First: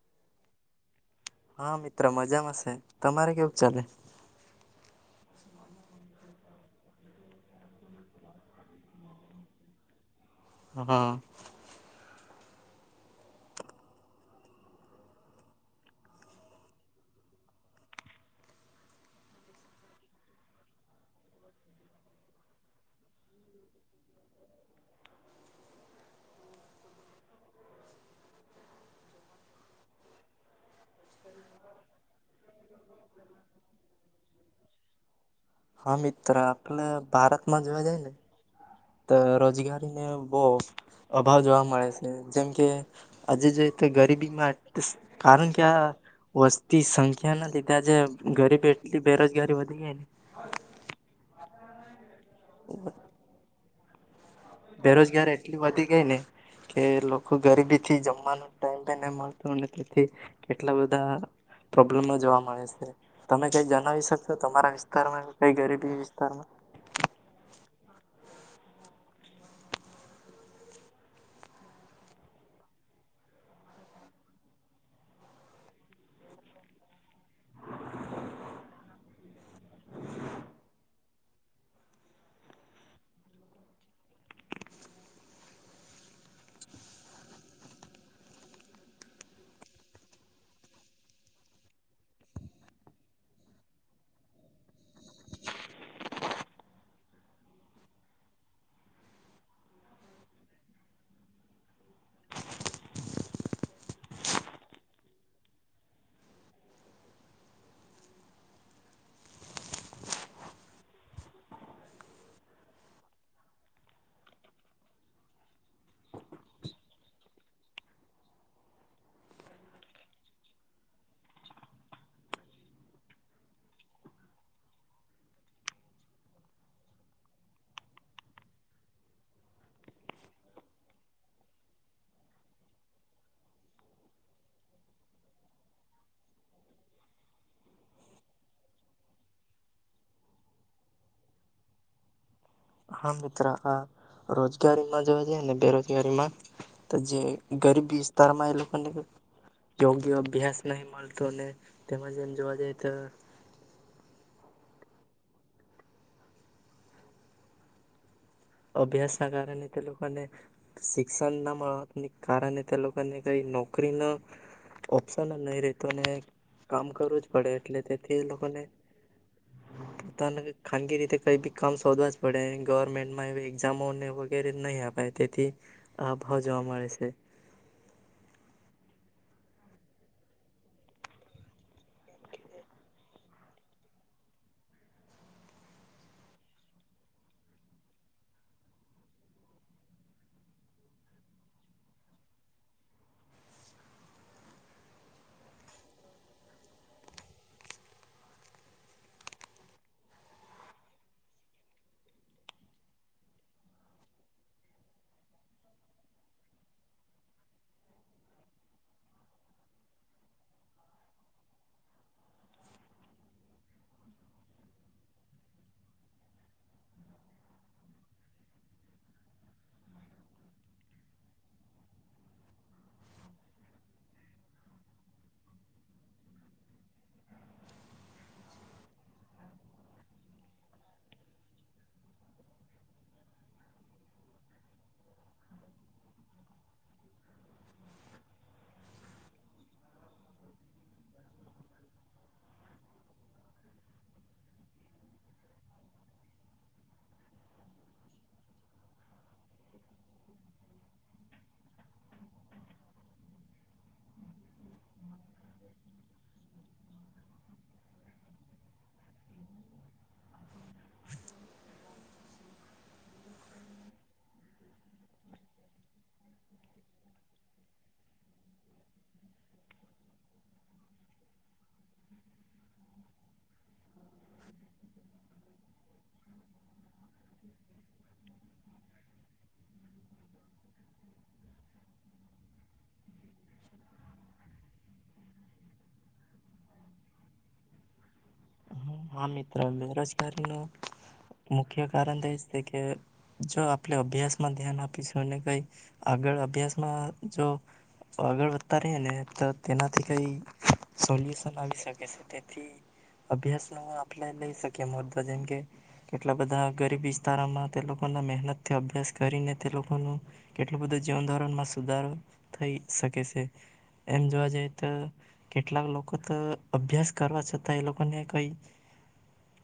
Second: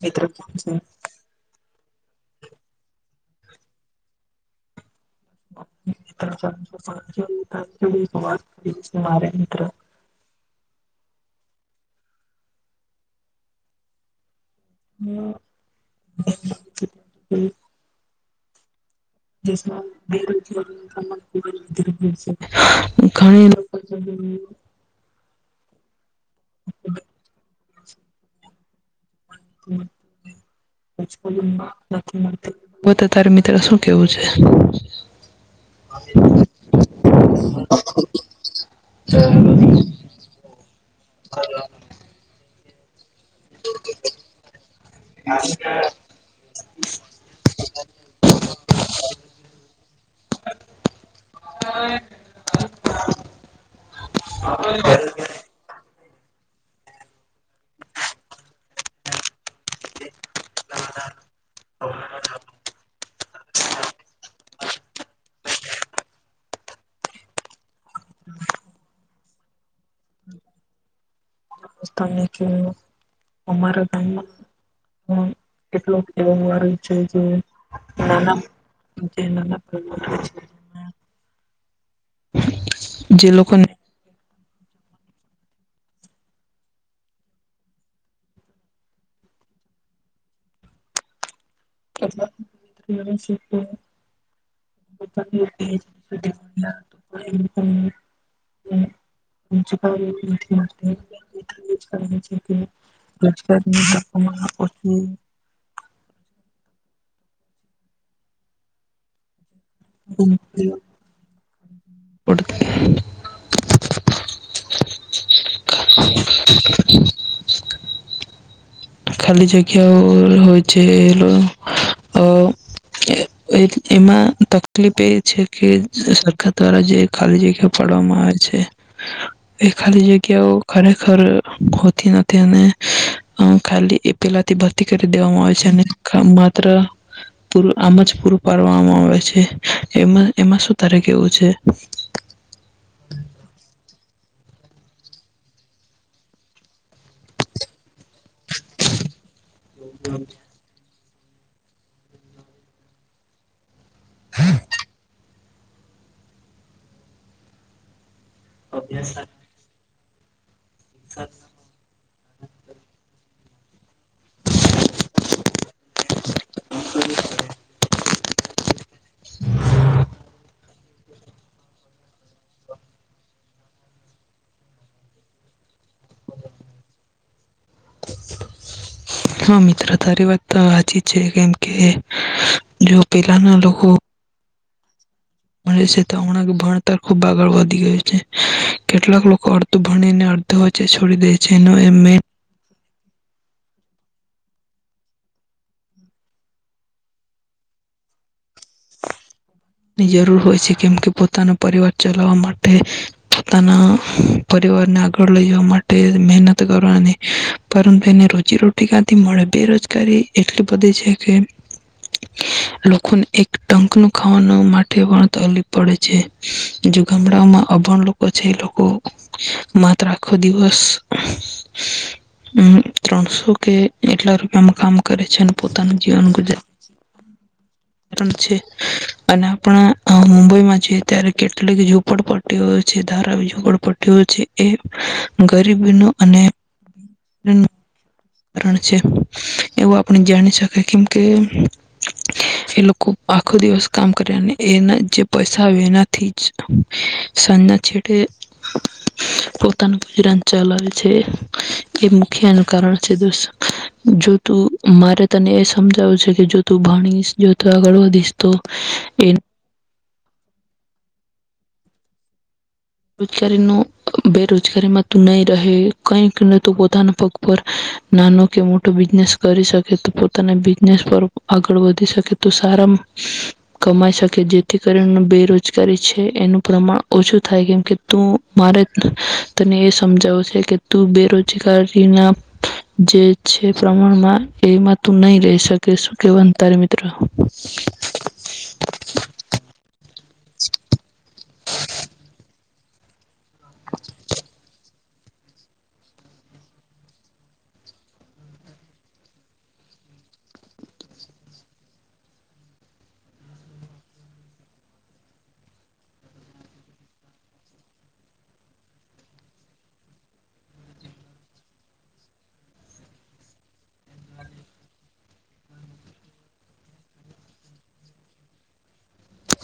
મિત્ર કેમ છે? હા મિત્ર મજામાં શે તમારે કેવુંક ચાલે? [unintelligible] વાત કરવી છે મારે મિત્ર હ. [inaudible] હમ્મ. દેશમાં બેરોજગારીનું પ્રમાણ ઘણું વધી રહ્યું છે ઘણી લોકો [unintelligible] બ તો તારે મિત્ર શું કેવું છે? હા મિત્ર આપલે ભારતમાં જોવા જાય ને. તો રોજગારીને એમ. બહ અભાવ જોવા મળે છે જેમ કે. આજે જો તો ગરીબીમાં કારણ કે આ વસ્તી સંખ્યા ના લીધે આજે ગરીબી એટલી બેરોજગારી વધી જાય ને. હમ. બેરોજગારી એટલી વધી ગઈ ને. કે લોકો ગરીબી થી જમવાનું ટાઈમ પે ન મળ. તેથી કેટલા બધા પ્રોબ્લેમમાં જોવા મળે છે તમે કઈ જણાવી શકશ. તમારા વિસ્તારમાં કઈ ગરીબી વિસ્તારમાં. તમે કેવ અમારા ગામમાં કેટલો એવ વારું છે જે નાના [unintelligible] જે લોકોકન. [unintelligible] બ. પડ. ખાલી જગ્યાઓ હોય છે એ અ એમાં તકલીફ એ છે કે સરકાર દ્વારા જે ખાલી જગ્યા પાડવામાં આવે છે એ ખાલી જગ્યાઓ ખરેખર હોતી નથી અને અ ખાલી એ પેલાથી ભરતી કરી દેવામાં આવે છે અને માત્ર પૂરું આમ જ પૂરું પાડવામાં આવે છે એમાં એમાં શું તારે કેવું છે. હા મિત્ર આ રોજગારીમાં જોવા જઈએ ને બેરોજગારીમાં તો જે ગરીબી તારમાં એ લોકોને યોગ્ય અભ્યાસ નહી મળ. તો તેમાં જેમ જોવા જઈએ તો અભ્યાસ ના કાર તે લોકો. મને. શિક્સન ના મળ. ની કારણે તે લોકોકને કઈ નોકરી ન. ઓપ્શનલ નહી રેતો ને કામ કરવું જ પડે એટલે. તે લોકોને. તને. ખાનગી રીતે કઈ બી કામ શોધવા જ પડે ગવર્મેન્ટ. એઝામોને વગેરે નહી અપાય તેથી. આ ભાવ જોવા મળે છે. હા મિત્ર તારી વાત તો હાચી જ છે કેમ કે જો પેલાના લોકો ભણે સે તો ભણતર ખૂબ આગળ વધી ગયું છે કેટલાક લોકો અડધું ભણીને અડધો વચ્ચે છોડી દે છે એનું એ મે ની જરૂર હોય છે કેમ કે પોતાના પરિવાર ચલાવા માટે પોતાના પરિવારને આગળ લઈવા માટે મહેનત કરવાની પરંતુ એને રોજીરોટી ક્યાંથી મળે બેરોજગારી એટલી બધી છે કે લોકોને એક ટંક નુ ખાવાનું માટે પણ તકલીફ પડે છે જો ગામડાઓમાં અભણ લોકો છે એ લોકો માત્ર આખો દિવસમ ત્રણસો કે એટલા રૂપિયામાં કામ કરે છે અને પોતાનું જીવન ગુજ છે. અને આપણા મુંબઈમાં જએ ત્યારે કેટલીક ઝુંપડપટ્ટીઓ છે ધારાવ ઝુંપડપટ્ટીઓ છે એ ગરીબીનું અને રન છે એવું આપણે જાણી શકીએ કેમ કે એ લોકો આખો દિવસ કામ કરે અને એના જે પૈસા આવે એનાથી જ સાંજના છેડે પોતાનું ગુજરાન ચલાવે છે એ મુખ્ય એનું કારણ છે દોસ્ત જો તું મારે તને એ સમજાવું છે કે જો તું ભણીશ જો તું આગળ વધીશ તો એ રોજગારી નુ બેરોજગારીમાં તું નહી રહે કઈકને તું પોતાના પગ પર નાનો કે મોટો બિઝનેસ કરી શકે તો પોતાના બિઝનેસ પર આગળ વધી શકે તો સારા કમાઈ શકે જેથી કરી બેરોજગારી છે એનું પ્રમાણ ઓછું થાય. કેમ કે તું મારે તને એ સમજાવ છે કે તું બેરોજગારી ના જે છે પ્રમાણમાં એમાં તું નહી રહી શકે. શું કેવા તારે મિત્ર? હા મિત્ર બેરોજગારી ન મુખ્ય કારણ તો એ છે કે જો આપણે અભ્યાસમાં ધ્યાન આપીશું કઈ આગળ અભ્યાસમાં જો આગળ વધતા ર ને તો તેનાથી કઈ સોલ્યુશન આવી શકે છે. તેથી અભ્યાસ નુ આપલે લય શકે મુદો જેમ કે કેટલા બધા ગરીબ વિસ્તારોમાં તે લોકોના મહેનતથી અભ્યાસ કરીને તે લોકોનું કેટલું બધું જીવન ધોરણમાં સુધારો થઈ શકે છે. એમ જોવા જઈ તો કેટલાક લોકો તો અભ્યાસ કરવા છતાં એ લોકોને કઈ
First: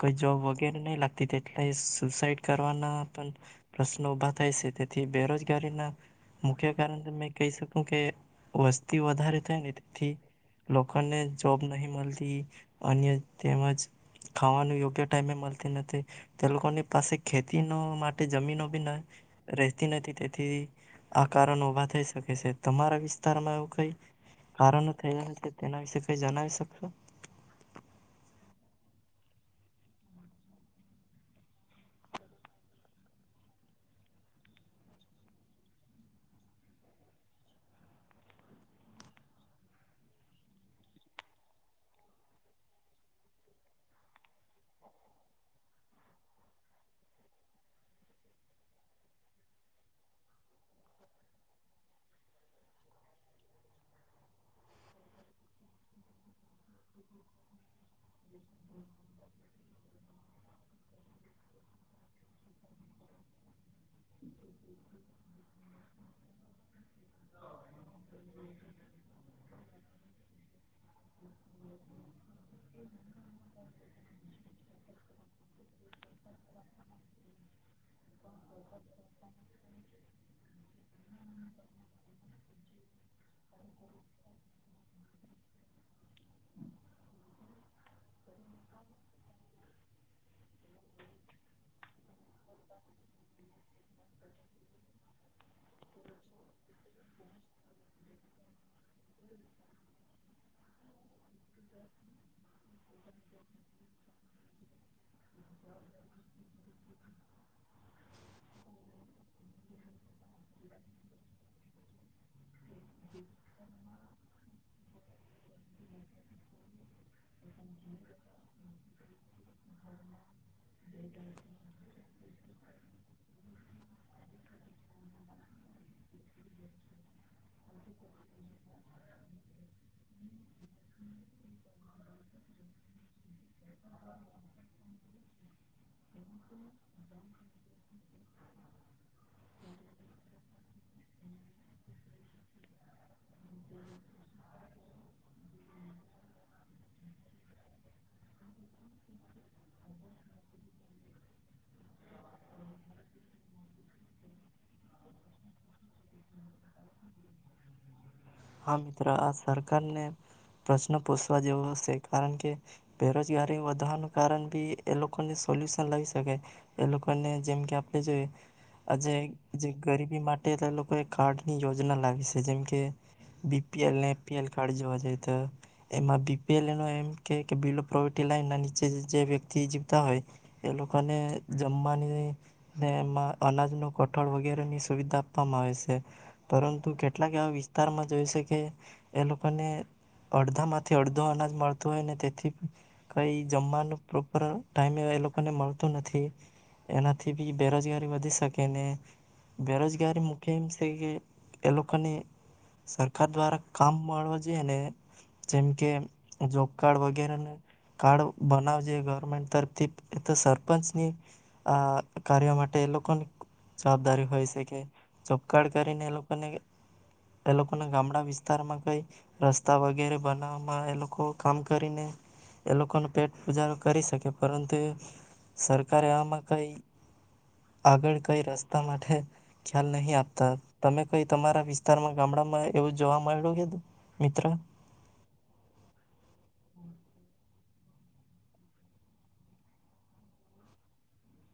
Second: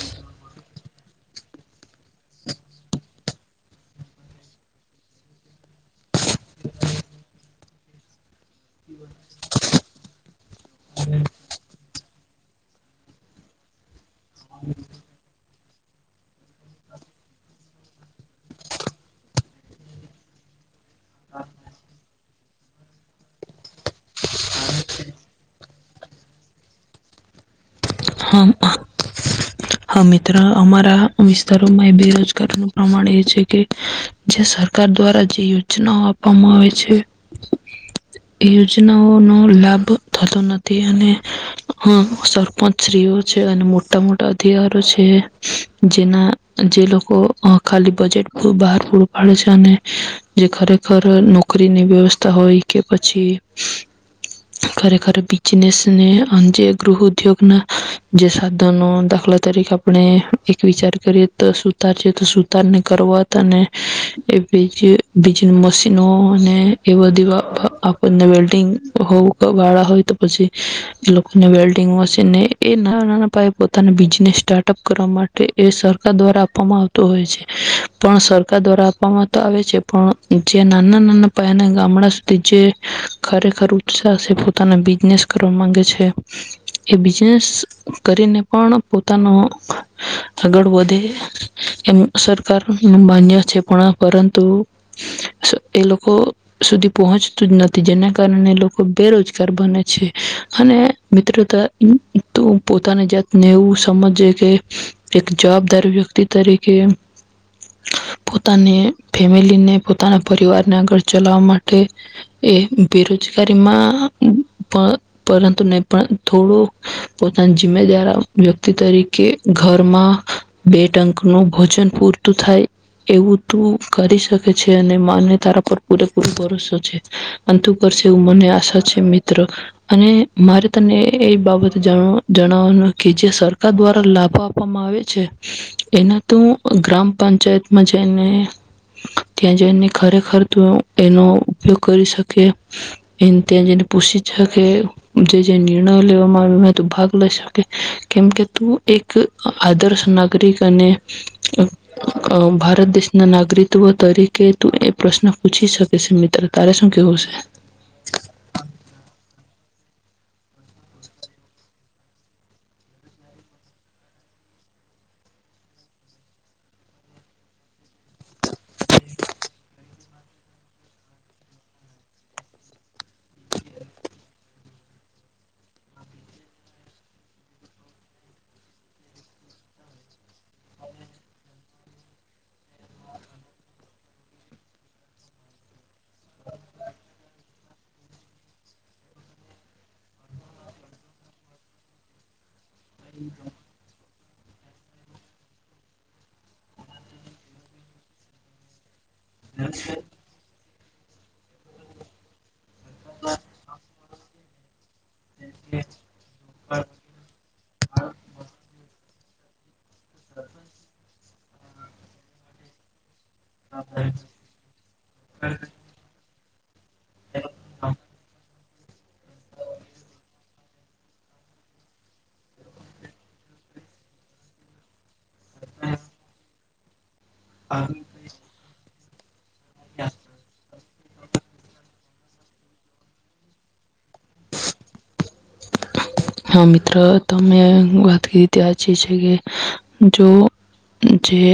કોઈ જોબ વગેરે નહી લાગતી. એટલે સુસાઈડ કરવાના પણ પ્રશ્નો ઉભા થાય શે. તેથી બેરોજગારીના મુખ્ય કારણ તમને કહી શકુ કે વસ્તી વધારે થાય ને તેથી લોકોને જોબ નહી મળતી અન્ય તેમજ ખાવાનું યોગ્ય ટાઈમે મળ નથી તે લોકોની પાસે ખેતી નો માટે જમીનો ભી ન રહેતી નથી તેથી આ કારણ ઉભા થઈ શ [unintelligible] તમારા વિસ્તારમાં એવું કઈ કારણ થયા છે. તેના વિશે કઈ જણાવી શકશો? હા મિત્ર અમારા વિસ્તારોમાં બેરોજગારીનું પ્રમાણ એ છે કે જે સરકાર દ્વારા જે યોજનાઓ આપવામાં આવે છે. એ યોજનાઓનો લાભ થતો નથી અને હ સરપંચ સ્ત્રીઓ છે અને મોટા મોટા અધિકારો છે જેના જે લોકો આ ખાલી બજેટ બહાર પૂરું પાડે છે અને જે ખરેખર નોકરીની વ્યવસ્થા હોય કે પછી ખરેખર બિજનેસને જે ગૃહ ઉદ્યોગના જે સાધનો દાખલા તરીકે આપણે એક વિચાર કરીએ તો સુતાર છે તો સુતારને કરવા તા અને એ બીજી મશીનો અને એ બધી અ આ આપણને વેલ્ડંગ વાળા હોય તો પછી એ લોકોને વેલ્ડંગ મશીનને એ નાના નાના પાયે પોતાના બિઝનેસ સ્ટાર્ટઅપ કરવા માટે એ સરકાર દ્વારા આપવામાં આવતો હોય છે. પણ સરકાર દ્વારા આપવામાં તો આવે છે પણ જે નાના નાના પાયાના ગામડા સુધી જે ખરેખર ઉત્સાહ [unintelligible] પોતાના બિઝનેસ કરવા માંગે છે એ બી નેસ કરીને પણ પોતાનો આગળ વધે એમ સરકાર નુ માન્ય છે. પણ પરંતુ એ લોકો સુધી પહોંચતું જ નથી. જેના કારણે એ લોકો બેરોજગાર બને છે અને મિત્રતા તો પોતાની જાતને એવું સમજજે કે એક જવાબદાર વ્યક્તિ તરીકે પોતાની ફેમિલીને પોતાના પરિવારને આગળ ચલાવવા માટે એ બેરોજગારીમાંપ પરંતુ નહી પણ થોડુંક પોતાના જિમ્મેદાર વ્યક્તિ તરીકે ઘરમાં બે ટંક નું ભોજન પૂરતું થાય. એવું તું કરી શકે છે અને માન્ય તારા પર પૂરેપૂર ભરોસો છે અને તું કરશે એવું મને આશા છે મિત્ર અને મારે તને એ બાબત જણાવવાનું કે જે સરકાર દ્વારા લાભો આપવામાં આવે છે. એના તું ગ્રામ પંચાયતમાં જઈને ત્યાં જઈને ખરેખર તું એનો ઉપયોગ કરી શકે. ને ત્યાં જઈને પૂછી શકે જે જે ને લેવામાં આવ્યું ને ભાગ લઈ શકે કેમ કે તું એક આદર્શ નાગરિક અને અ ભારત દેશના નાગરિકવ તરીકે તું એ પ્રશ્ન પૂછી શકે છે મિત્ર તારે શું કેવું છે? હા મિત્ર આ સરકારને પ્રશ્ન પૂછવા જેવો હશે. કારણ કે બેરોજગારી વધવાનું કારણ ભી એ લોકોને સોલ્યુશન લઈ શકાય. એ લોકોને જેમ કે આપણે જો આજ ગરીબી માટે એ લોકો કાર્ડની યોજના લાવી શે. જેમકે બી પી એલ ને એ પી એલ કાર્ડ જોવા જઈ. તો એમાં બી પી એલ એમ કે બિલો પ્રોવર્ટી લાઈન ના નીચે જે વ્યક્તિ જીવતા હોય એ લોકોને જમવાની ને એમાં અનાજ નુ કઠોળ વગેરે ની સુવિધા આપવામાં આવે શે પરંતુ કેટલાક એવા વિ વિસ્તારમાં જોઈ શકે એ લોકોને અડધા માંથી અડધો અનાજ મળતું હોય ને તેથી કઈ જમવાનું પ્રોપર ટાઈમે એ લોકોને મળતું નથી. એનાથી ભી બેરોજગારી વધી શકે ને બેરોજગારી મુખ્ય થઈ ગઈ એ લોકોની સરકાર દ્વારા કામ પણ જે એને જેમ કે જોબ કાર્ડ વગેરેને કાર્ડ બનાવજે મંતર થી એ તો સરપંચની આ કાર્યો માટે એ લોકોની જવાબદારી હોય શે કે જોબકાર્ડ કરીને એ લોક અને કે એ લોકો ના ગામડા વિસ્તાર વિસ્તારમાં કઈ રસ્તા વગેરે બનાવવામાં એ લોકો કામ કરીને એ લોકો ને પેટ પુજા કરી શકે પરંતુ સરકારે આમાં કઈ આગળ કઈ રસ્તામાં થ ખ્યાલ નહી આપતા તમે કઈ તમારા વિ ગામડામાં એવું જોવા મળમાંયું મિત્ર હ મિત્ર તમે વાત કરી ત્યાચી છે કે જો જે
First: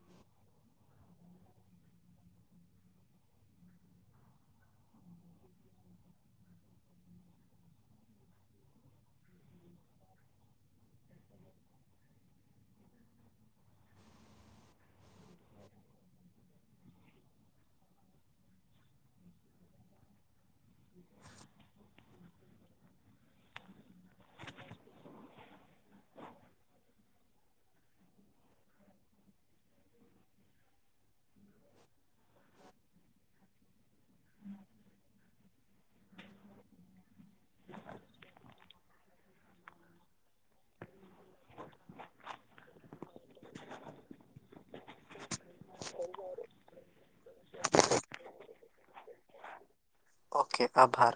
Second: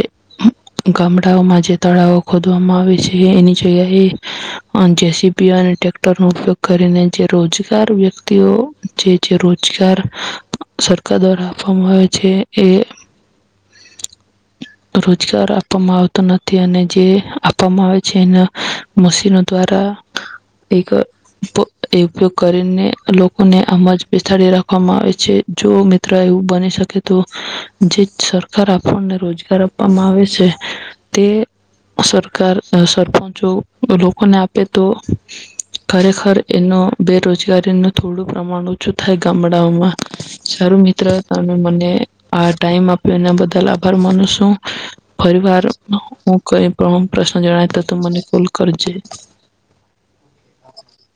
ગામડાઓમાં જે તળાવો ખોદવામાં આવે છે એની જગ્યાએ જેસીબી અને ટેક્ટર ન ઉપયોગ કરીને જે રોજગાર વ્યક્તિઓ જે સરકાર દ્વારા આપવામાં આવે છે એ રોજગાર આપવામાં આવતો નથી અને જે આપવામાં આવે છે એના મશીનો દ્વારા એક ઉપયોગ કરીને લોકોને આમ જ ળ રાખવામાં આવે છે જો મિત્ર એવું બની શકે તો જે સરકાર આપણને રોજગાર આપવામાં આવે છે તે સરકાર સરપંચો લોકોને આપે તો ખરેખર એનો બેરોજગારીનું થોડું પ્રમાણ થાય ગામડાઓમાં સારું મિત્ર હતા અને મને આ ટાઈમ આપ્યો એના બદલ આભાર માનું છું ફરીવાર હું કઈ પણ પ્રશ્ન જણાય તો તો મને કોલ કરજે ઓકે આભાર.